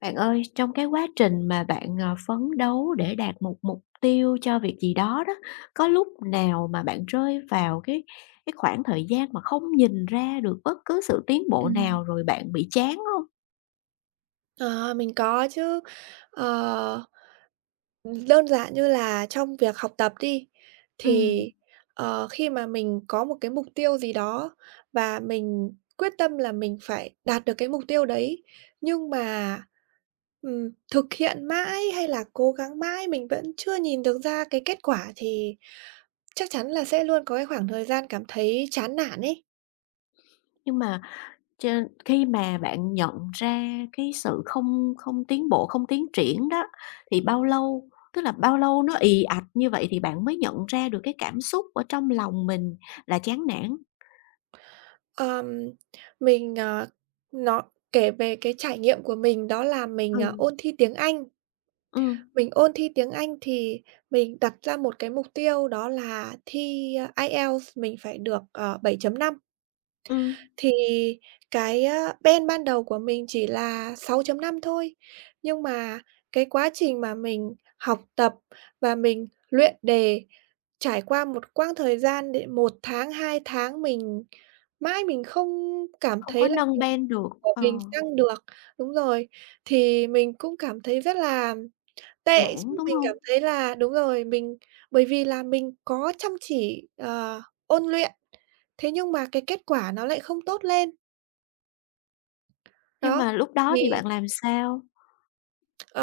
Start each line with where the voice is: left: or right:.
left: Bạn ơi, trong cái quá trình mà bạn, phấn đấu để đạt một mục tiêu cho việc gì đó đó, có lúc nào mà bạn rơi vào cái khoảng thời gian mà không nhìn ra được bất cứ sự tiến bộ nào
right: Ừm.
left: rồi bạn bị chán không?
right: Ờ, mình có chứ. Ờ, đơn giản như là trong việc học tập đi,
left: Ừ,
right: thì, khi mà mình có một cái mục tiêu gì đó và mình quyết tâm là mình phải đạt được cái mục tiêu đấy, nhưng mà, thực hiện mãi hay là cố gắng mãi mình vẫn chưa nhìn được ra cái kết quả thì chắc chắn là sẽ luôn có cái khoảng thời gian cảm thấy chán nản ấy.
left: nhưng mà ch khi mà bạn nhận ra cái sự không không tiến bộ, không tiến triển đó, thì bao lâu? Tức là bao lâu nó ì ạch như vậy thì bạn mới nhận ra được cái cảm xúc ở trong lòng mình là chán nản?
right: Ờm, mình, nó kể về cái trải nghiệm của mình đó là mình,
left: Ừ,
right: ôn thi tiếng Anh.
left: ừ,
right: Mình ôn thi tiếng Anh thì mình đặt ra một cái mục tiêu đó là thi IELTS mình phải được, 7.5.
left: ừ.
right: Thì band ban đầu của mình chỉ là 6.5 thôi, nhưng mà cái quá trình mà mình học tập và mình luyện đề trải qua một quãng thời gian đến 1 tháng, 2 tháng mình mãi mình không cảm
left: Không có
right: thấy là
left: nâng
right: mình
left: ben được,
right: của mình tăng được đúng rồi, thì mình cũng cảm thấy rất là tệ
left: nản,
right: chứ,
left: đúng
right: mình
left: hông?
right: cảm thấy là đúng rồi, mình bởi vì là mình có chăm chỉ, ôn luyện, thế nhưng mà cái kết quả nó lại không tốt lên.
left: Nhưng
right: Đó,
left: mà lúc đó thì
right: thì,
left: bạn làm sao?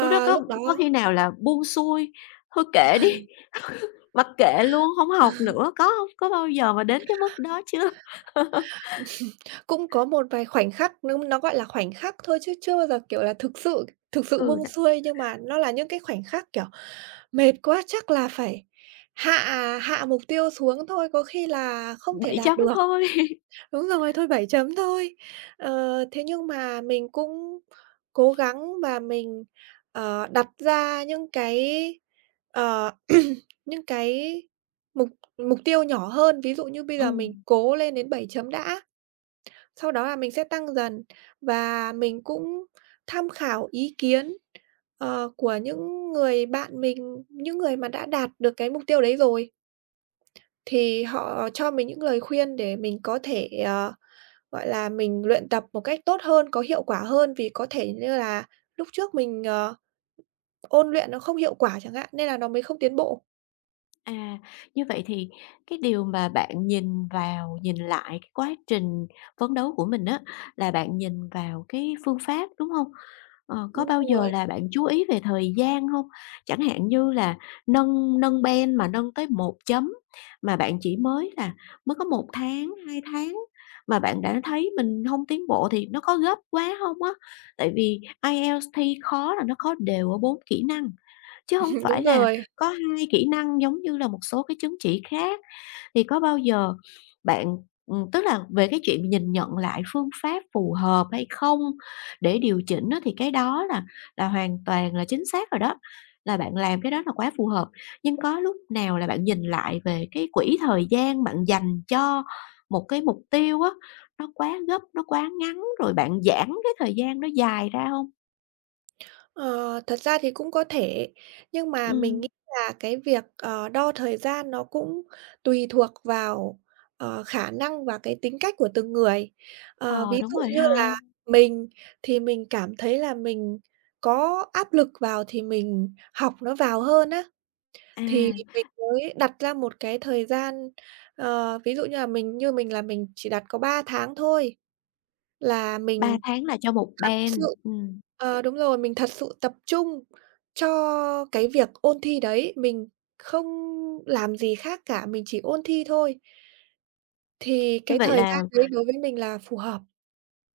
left: Lúc đó có
right: lúc đó
left: có khi nào là buông xuôi, thôi kệ đi, mặc kệ luôn, hông học nữa, có hông? Có bao giờ mà đến cái mức đó chưa?
right: cũng có một vài khoảnh khắc nó gọi là khoảnh khắc thôi chứ chưa bao giờ, kiểu là, thực sự
left: Ừ,
right: buông xuôi, nhưng mà nó là những cái khoảnh khắc, kiểu, mệt quá chắc là phải hạ hạ mục tiêu xuống thôi, có khi là không thể
left: 7
right: đạt
left: chấm
right: được.
left: thôi.
right: Đúng rồi, thôi 7 thôi. Ờ, thế nhưng mà mình cũng cố gắng và mình, đặt ra những cái, ờ, những cái mục mục tiêu nhỏ hơn. Ví dụ như bây giờ mình
left: Ừm.
right: cố lên đến 7 đã, sau đó là mình sẽ tăng dần. Và mình cũng tham khảo ý kiến, của những người bạn mình, những người mà đã đạt được cái mục tiêu đấy rồi, thì họ cho mình những lời khuyên để mình có thể, gọi là, mình luyện tập một cách tốt hơn, có hiệu quả hơn, vì có thể như là lúc trước mình, ôn luyện nó không hiệu quả chẳng hạn, nên là nó mới không tiến bộ.
left: À, như vậy thì cái điều mà bạn nhìn vào nhìn lại cái quá trình phấn đấu của mình á, là bạn nhìn vào cái phương pháp, đúng không? Ờ, có
right: Đúng
left: bao giờ
right: rồi,
left: là bạn chú ý về thời gian không? Chẳng hạn như là nâng nâng band mà nâng tới một chấm mà bạn chỉ mới là mới có 1 tháng, 2 tháng mà bạn đã thấy mình không tiến bộ thì nó có gấp quá không á? Tại vì IELTS thi khó là nó khó đều ở 4 kỹ năng, chứ không phải
right: đúng
left: là
right: rồi.
left: có 2 kỹ năng giống như là một số cái chứng chỉ khác, thì có bao giờ bạn tức là về cái chuyện nhìn nhận lại phương pháp phù hợp hay không để điều chỉnh á, thì cái đó là hoàn toàn là chính xác rồi đó, là bạn làm cái đó là quá phù hợp. Nhưng có lúc nào là bạn nhìn lại về cái quỹ thời gian bạn dành cho một cái mục tiêu á, nó quá gấp, nó quá ngắn rồi bạn giãn cái thời gian nó dài ra không?
right: Ờ, thật ra thì cũng có thể, nhưng mà mình
left: Ừ,
right: nghĩ là cái việc, đo thời gian nó cũng tùy thuộc vào, khả năng và cái tính cách của từng người. Ờ,
left: ờ,
right: ví
left: đúng
right: dụ
left: rồi
right: như là
left: ha.
right: mình thì mình cảm thấy là mình có áp lực vào thì mình học nó vào hơn á.
left: À.
right: Thì mình mới đặt ra một cái thời gian, ví dụ như là mình như mình là mình chỉ đặt có 3 tháng thôi là
left: ba
right: mình
left: tháng là cho một
right: thật
left: band,
right: sự
left: ừm.
right: đúng rồi, mình thật sự tập trung cho cái việc ôn thi đấy, mình không làm gì khác cả, mình chỉ ôn thi thôi. Thì
left: Như
right: cái
left: vậy
right: thời gian
left: là,
right: đấy đối với mình là phù hợp.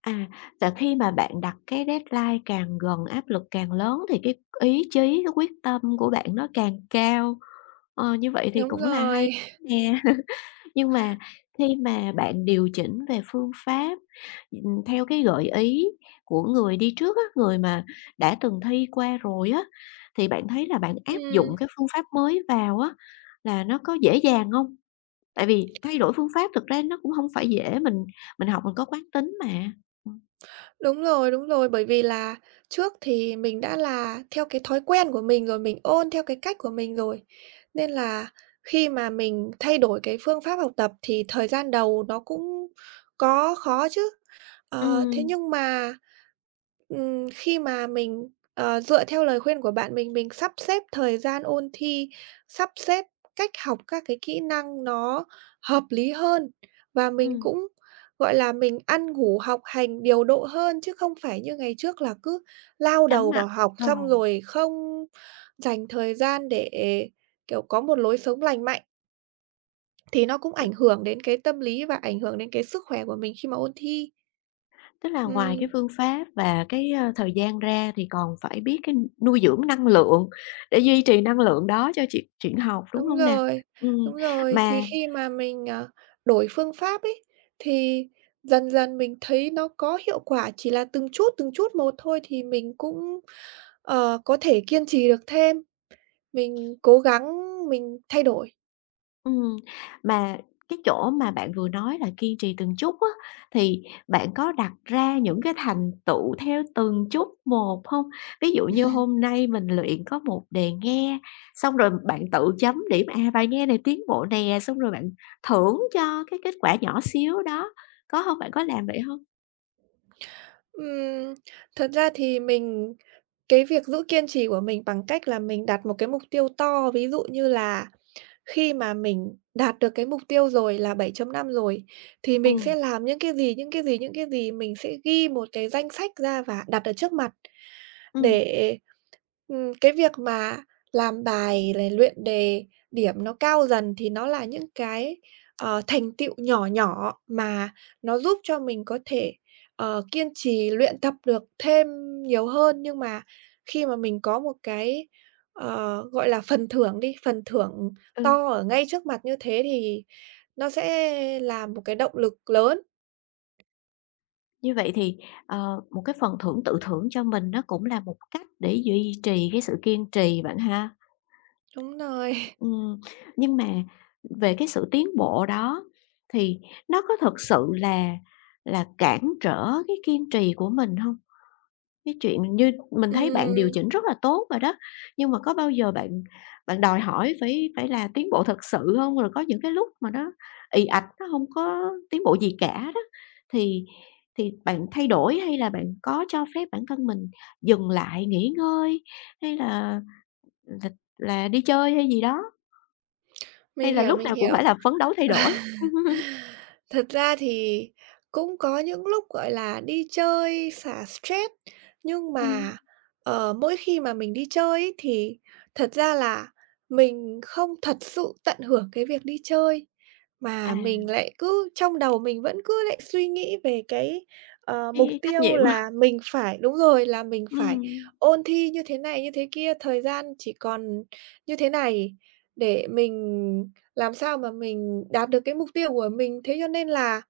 left: à, là khi mà bạn đặt cái deadline càng gần, áp lực càng lớn thì cái ý chí, cái quyết tâm của bạn nó càng cao. Ờ, như vậy thì
right: Đúng
left: cũng là hay
right: rồi.
left: nè. Nhưng mà khi mà bạn điều chỉnh về phương pháp, theo cái gợi ý của người đi trước á, người mà đã từng thi qua rồi á, thì bạn thấy là bạn áp dụng
right: Ừm.
left: cái phương pháp mới vào á, là nó có dễ dàng không? Tại vì thay đổi phương pháp thực ra nó cũng không phải dễ, mình học mình có quán tính mà.
right: Đúng rồi, bởi vì là trước thì mình đã là theo cái thói quen của mình rồi, mình ôn theo cái cách của mình rồi. Nên là khi mà mình thay đổi cái phương pháp học tập thì thời gian đầu nó cũng có khó chứ. Ờ, thế
left: Ừm,
right: nhưng mà, khi mà mình, dựa theo lời khuyên của bạn mình sắp xếp thời gian ôn thi, sắp xếp cách học các cái kỹ năng nó hợp lý hơn và mình
left: ừm,
right: cũng gọi là, mình ăn ngủ học hành điều độ hơn, chứ không phải như ngày trước là cứ lao
left: cắm
right: đầu
left: mặt.
right: vào học
left: Ờ.
right: xong rồi không dành thời gian để, kiểu, có một lối sống lành mạnh, thì nó cũng ảnh hưởng đến cái tâm lý và ảnh hưởng đến cái sức khỏe của mình khi mà ôn thi.
left: Tức là ngoài cái
right: Ừm,
left: phương pháp và cái, thời gian ra thì còn phải biết cái nuôi dưỡng năng lượng để duy trì năng lượng đó cho chuyện chuyện học, đúng
right: đúng
left: hông nè?
right: rồi, đúng
left: Ừm,
right: rồi.
left: mà
right: Thì khi mà mình, đổi phương pháp ấy, thì dần dần mình thấy nó có hiệu quả, chỉ là từng chút một thôi thì mình cũng, có thể kiên trì được thêm. Mình cố gắng mình thay đổi.
left: Ừm, mà cái chỗ mà bạn vừa nói là kiên trì từng chút á, thì bạn có đặt ra những cái thành tựu theo từng chút một không? Ví dụ như hôm nay mình luyện có một đề nghe, xong rồi bạn tự chấm điểm, à, bài nghe này tiến bộ nè, xong rồi bạn thưởng cho cái kết quả nhỏ xíu đó, có không? Bạn có làm vậy không?
right: Ừm, thật ra thì mình cái việc giữ kiên trì của mình bằng cách là mình đặt một cái mục tiêu to, ví dụ như là khi mà mình đạt được cái mục tiêu rồi là 7 năm rồi, thì mình
left: Ừm,
right: sẽ làm những cái gì, những cái gì, những cái gì, mình sẽ ghi một cái danh sách ra và đặt ở trước mặt.
left: ừm,
right: Để, cái việc mà làm bài này, luyện đề, điểm nó cao dần thì nó là những cái, thành tựu nhỏ nhỏ mà nó giúp cho mình có thể Ờ, kiên trì luyện tập được thêm nhiều hơn, nhưng mà khi mà mình có một cái, gọi là, phần thưởng đi, phần thưởng
left: ừ,
right: to ở ngay trước mặt như thế thì nó sẽ là một cái động lực lớn.
left: như vậy thì, một cái phần thưởng tự thưởng cho mình nó cũng là một cách để duy trì cái sự kiên trì bạn ha.
right: Đúng rồi.
left: Ừm, nhưng mà về cái sự tiến bộ đó thì nó có thực sự là cản trở cái kiên trì của mình không? Cái chuyện như mình thấy bạn điều
right: Ừm,
left: chỉnh rất là tốt rồi đó, nhưng mà có bao giờ bạn bạn đòi hỏi phải phải là tiến bộ thật sự không? Rồi có những cái lúc mà nó ì ạch, nó không có tiến bộ gì cả đó, thì bạn thay đổi hay là bạn có cho phép bản thân mình dừng lại nghỉ ngơi hay là là đi chơi hay gì đó?
right: mình
left: Hay là
right: hiểu,
left: lúc
right: mình
left: nào cũng
right: hiểu.
left: phải là phấn đấu thay đổi?
right: Thật ra thì cũng có những lúc, gọi là, đi chơi xả stress, nhưng
left: Ừm.
right: mà, mỗi khi mà mình đi chơi ấy thì thật ra là mình không thật sự tận hưởng cái việc đi chơi,
left: À,
right: mà mình lại cứ trong đầu mình vẫn cứ lại suy nghĩ về cái, mục
left: cái trách
right: tiêu
left: nhiệm.
right: là mình phải đúng rồi, là mình phải
left: Ừm,
right: ôn thi như thế này, như thế kia, thời gian chỉ còn như thế này để mình làm sao mà mình đạt được cái mục tiêu của mình. Thế cho nên là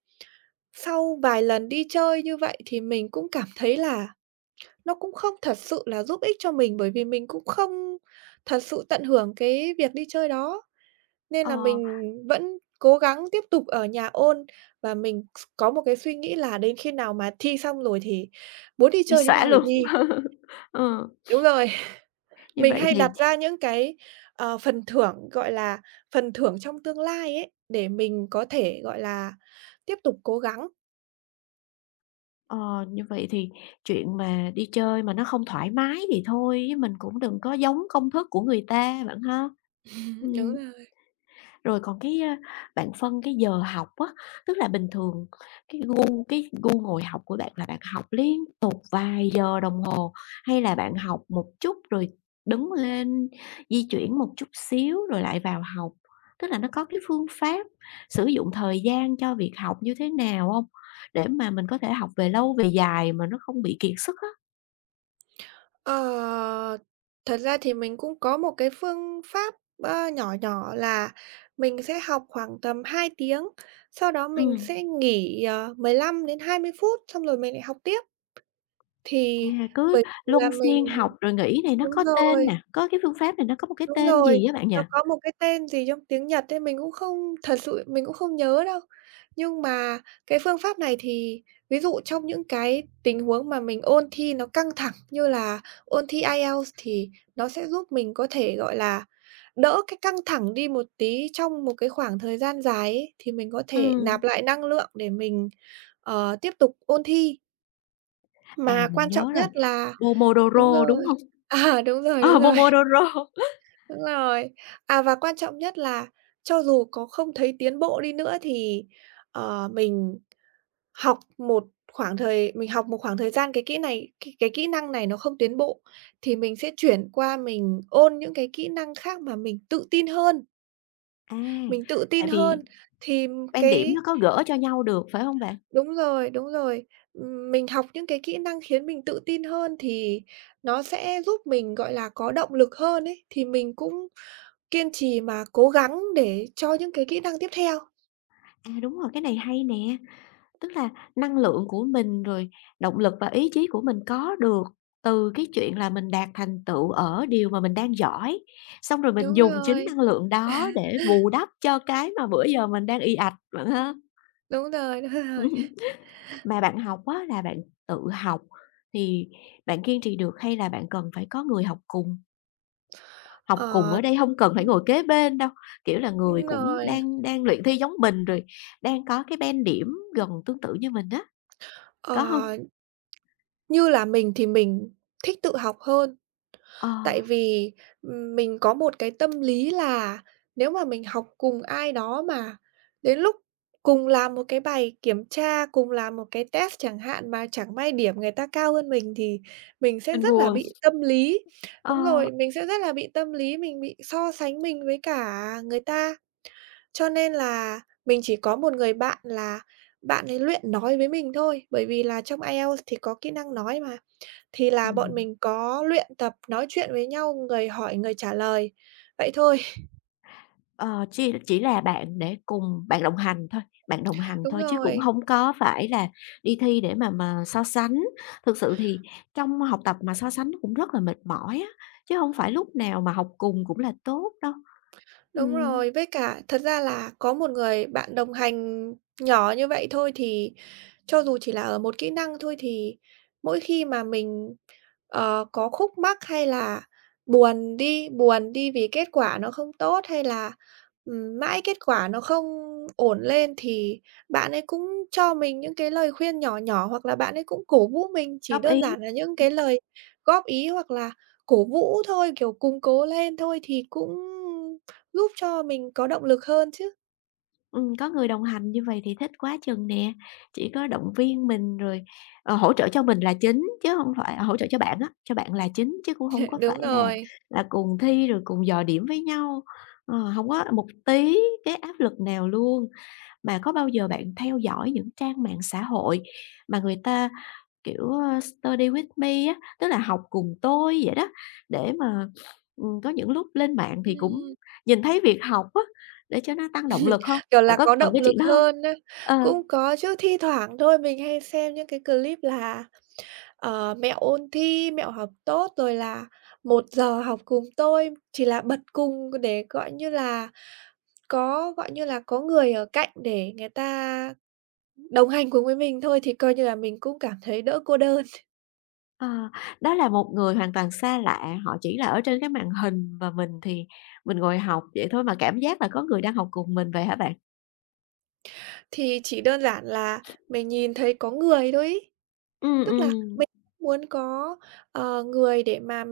right: sau vài lần đi chơi như vậy thì mình cũng cảm thấy là nó cũng không thật sự là giúp ích cho mình, bởi vì mình cũng không thật sự tận hưởng cái việc đi chơi đó. Nên là mình
left: ờ,
right: vẫn cố gắng tiếp tục ở nhà ôn và mình có một cái suy nghĩ là đến khi nào mà thi xong rồi thì muốn đi
left: bị
right: chơi thế
left: xõa
right: nào thì
left: luôn.
right: đi.
left: Ờ,
right: Đúng rồi.
left: như
right: Mình
left: vậy
right: hay
left: thì
right: đặt ra những cái, phần thưởng, gọi là, phần thưởng trong tương lai ấy, để mình có thể, gọi là, tiếp tục cố gắng.
left: ờ, như vậy thì chuyện mà đi chơi mà nó không thoải mái thì thôi, chứ mình cũng đừng có giống công thức của người ta bạn ha.
right: Đúng
left: Ừm.
right: rồi.
left: Rồi còn cái, bạn phân cái giờ học á, tức là bình thường cái gu ngồi học của bạn là bạn học liên tục vài giờ đồng hồ, hay là bạn học một chút rồi đứng lên, di chuyển một chút xíu rồi lại vào học? Tức là nó có cái phương pháp sử dụng thời gian cho việc học như thế nào không? Để mà mình có thể học về lâu về dài mà nó không bị kiệt sức á.
right: Ờ, thật ra thì mình cũng có một cái phương pháp, nhỏ nhỏ là mình sẽ học khoảng tầm 2 tiếng, sau đó mình
left: Ừm,
right: sẽ nghỉ, 15 đến 20 phút, xong rồi mình lại học tiếp.
left: à,
right: Thì
left: cứ
right: bởi vì
left: luân
right: là mình
left: phiên học rồi nghỉ này nó có
right: đúng
left: tên
right: rồi.
left: nè, có cái phương pháp này nó có một cái
right: Đúng
left: tên gì
right: rồi,
left: á bạn nhỉ?
right: nó có một cái tên gì trong tiếng Nhật ấy, mình cũng không thật sự mình cũng không nhớ đâu. Nhưng mà cái phương pháp này thì ví dụ trong những cái tình huống mà mình ôn thi nó căng thẳng như là ôn thi IELTS thì nó sẽ giúp mình có thể, gọi là, đỡ cái căng thẳng đi một tí trong một cái khoảng thời gian dài ấy, thì mình có thể
left: Ừm.
right: nạp lại năng lượng để mình, tiếp tục ôn thi.
left: À,
right: Mà
left: mình
right: quan
left: nhớ
right: trọng
left: rồi,
right: nhất là đúng
left: Pomodoro, đúng
right: rồi.
left: hông?
right: À, đúng rồi,
left: Ờ,
right: đúng rồi.
left: Pomodoro.
right: Đúng rồi. À, và quan trọng nhất là cho dù có không thấy tiến bộ đi nữa thì, mình học một khoảng thời mình học một khoảng thời gian cái kỹ năng này nó không tiến bộ, thì mình sẽ chuyển qua mình ôn những cái kỹ năng khác mà mình tự tin hơn.
left: À,
right: Mình tự
left: tại
right: tin
left: vì
right: hơn thì
left: ban điểm nó
right: cái
left: có gỡ cho nhau được, phải hông bạn?
right: đúng rồi, đúng rồi. Mình học những cái kỹ năng khiến mình tự tin hơn thì nó sẽ giúp mình, gọi là, có động lực hơn ấy, thì mình cũng kiên trì mà cố gắng để cho những cái kỹ năng tiếp theo.
left: À, đúng rồi, cái này hay nè, tức là năng lượng của mình, rồi động lực và ý chí của mình có được từ cái chuyện là mình đạt thành tựu ở điều mà mình đang giỏi, xong rồi mình
right: Đúng
left: dùng chính
right: rồi,
left: năng lượng đó để bù đắp cho cái mà bữa giờ mình đang ì ạch, bạn ha.
right: đúng rồi, đúng rồi.
left: Mà bạn học á là bạn tự học thì bạn kiên trì được hay là bạn cần phải có người học cùng? Học cùng
right: Ờ,
left: ở đây không cần phải ngồi kế bên đâu, kiểu là, người
right: đúng
left: cũng
right: rồi.
left: đang đang luyện thi giống mình rồi đang có cái band điểm gần tương tự như mình á, có hông?
right: Ờ, như là mình thì mình thích tự học hơn.
left: Ờ.
right: Tại vì, mình có một cái tâm lý là nếu mà mình học cùng ai đó mà đến lúc cùng làm một cái bài kiểm tra, cùng làm một cái test chẳng hạn mà chẳng may điểm người ta cao hơn mình thì mình sẽ
left: Mình
right: rất là
left: buồn.
right: bị tâm lý. Đúng
left: Ờ,
right: rồi, mình sẽ rất là bị tâm lý, mình bị so sánh mình với cả người ta. Cho nên là mình chỉ có một người bạn là bạn ấy luyện nói với mình thôi, bởi vì là trong IELTS thì có kỹ năng nói mà. Thì là bọn
left: ừm,
right: mình có luyện tập nói chuyện với nhau, người hỏi người trả lời, vậy thôi.
left: ờ, chỉ là bạn để cùng bạn đồng hành thôi, bạn đồng hành
right: Đúng
left: thôi chứ cũng
right: rồi,
left: hông có phải là đi thi để mà so sánh. Thực sự thì trong học tập mà so sánh nó cũng rất là mệt mỏi á, chứ hông phải lúc nào mà học cùng cũng là tốt đâu.
right: đúng
left: Ừm,
right: rồi, với cả thật ra là có một người bạn đồng hành nhỏ như vậy thôi thì cho dù chỉ là ở một kỹ năng thôi thì mỗi khi mà mình, có khúc mắc hay là buồn đi vì kết quả nó không tốt hay là, mãi kết quả nó không ổn lên thì bạn ấy cũng cho mình những cái lời khuyên nhỏ nhỏ, hoặc là bạn ấy cũng cổ vũ mình, chỉ
left: góp
right: đơn
left: ý.
right: giản là những cái lời góp ý hoặc là cổ vũ thôi, kiểu, cùng cố lên thôi thì cũng giúp cho mình có động lực hơn chứ.
left: Có người đồng hành như vậy thì thích quá chừng nè, chỉ có động viên mình rồi, hỗ trợ cho mình là chính chứ không phải hỗ trợ cho bạn á, cho bạn là chính chứ cũng không có
right: Đúng
left: phải
right: rồi.
left: là cùng thi rồi cùng dò điểm với nhau, hông có một tí cái áp lực nào luôn. Mà có bao giờ bạn theo dõi những trang mạng xã hội mà người ta kiểu, study with me á, tức là học cùng tôi vậy đó, để mà, có những lúc lên mạng thì cũng
right: Ừm.
left: nhìn thấy việc học á, để cho nó tăng động lực không?
right: Kiểu
left: Bạn
right: là,
left: có
right: có
left: cần
right: động
left: cái chuyện
right: lực
left: đó không?
right: hơn á.
left: Ờ,
right: Cũng có chứ, thi thoảng thôi mình hay xem những cái clip là, mẹo ôn thi, mẹo học tốt, rồi là "một giờ học cùng tôi", chỉ là bật cùng để, gọi như là, có, gọi như là, có người ở cạnh để người ta đồng hành cùng với mình thôi, thì coi như là mình cũng cảm thấy đỡ cô đơn.
left: ờ, đó là một người hoàn toàn xa lạ, họ chỉ là ở trên cái màn hình và mình thì mình ngồi học vậy thôi mà cảm giác là có người đang học cùng mình vậy hả bạn?
right: Thì chỉ đơn giản là mình nhìn thấy có người thôi ấy.
left: Ừm,
right: Tức là
left: ừm,
right: mình muốn có, người để mà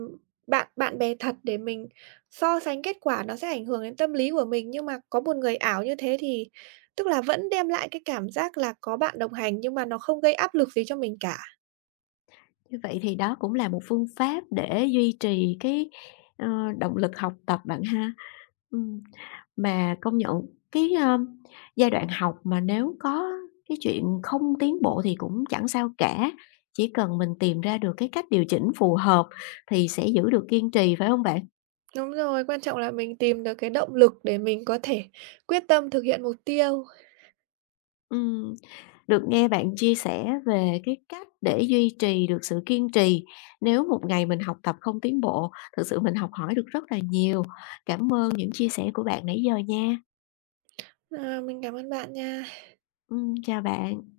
right: bạn bạn bè thật để mình so sánh kết quả nó sẽ ảnh hưởng đến tâm lý của mình, nhưng mà có một người ảo như thế thì tức là vẫn đem lại cái cảm giác là có bạn đồng hành nhưng mà nó không gây áp lực gì cho mình cả.
left: như vậy thì đó cũng là một phương pháp để duy trì cái, ờ, động lực học tập bạn ha. Ừm. Mà công nhận cái, giai đoạn học mà nếu có cái chuyện không tiến bộ thì cũng chẳng sao cả, chỉ cần mình tìm ra được cái cách điều chỉnh phù hợp thì sẽ giữ được kiên trì, phải không bạn?
right: Đúng rồi, quan trọng là mình tìm được cái động lực để mình có thể quyết tâm thực hiện mục tiêu.
left: Ừm, được nghe bạn chia sẻ về cái cách để duy trì được sự kiên trì nếu một ngày mình học tập không tiến bộ, thực sự mình học hỏi được rất là nhiều. Cảm ơn những chia sẻ của bạn nãy giờ nha.
right: Ờ, mình cảm ơn bạn nha.
left: Chào bạn.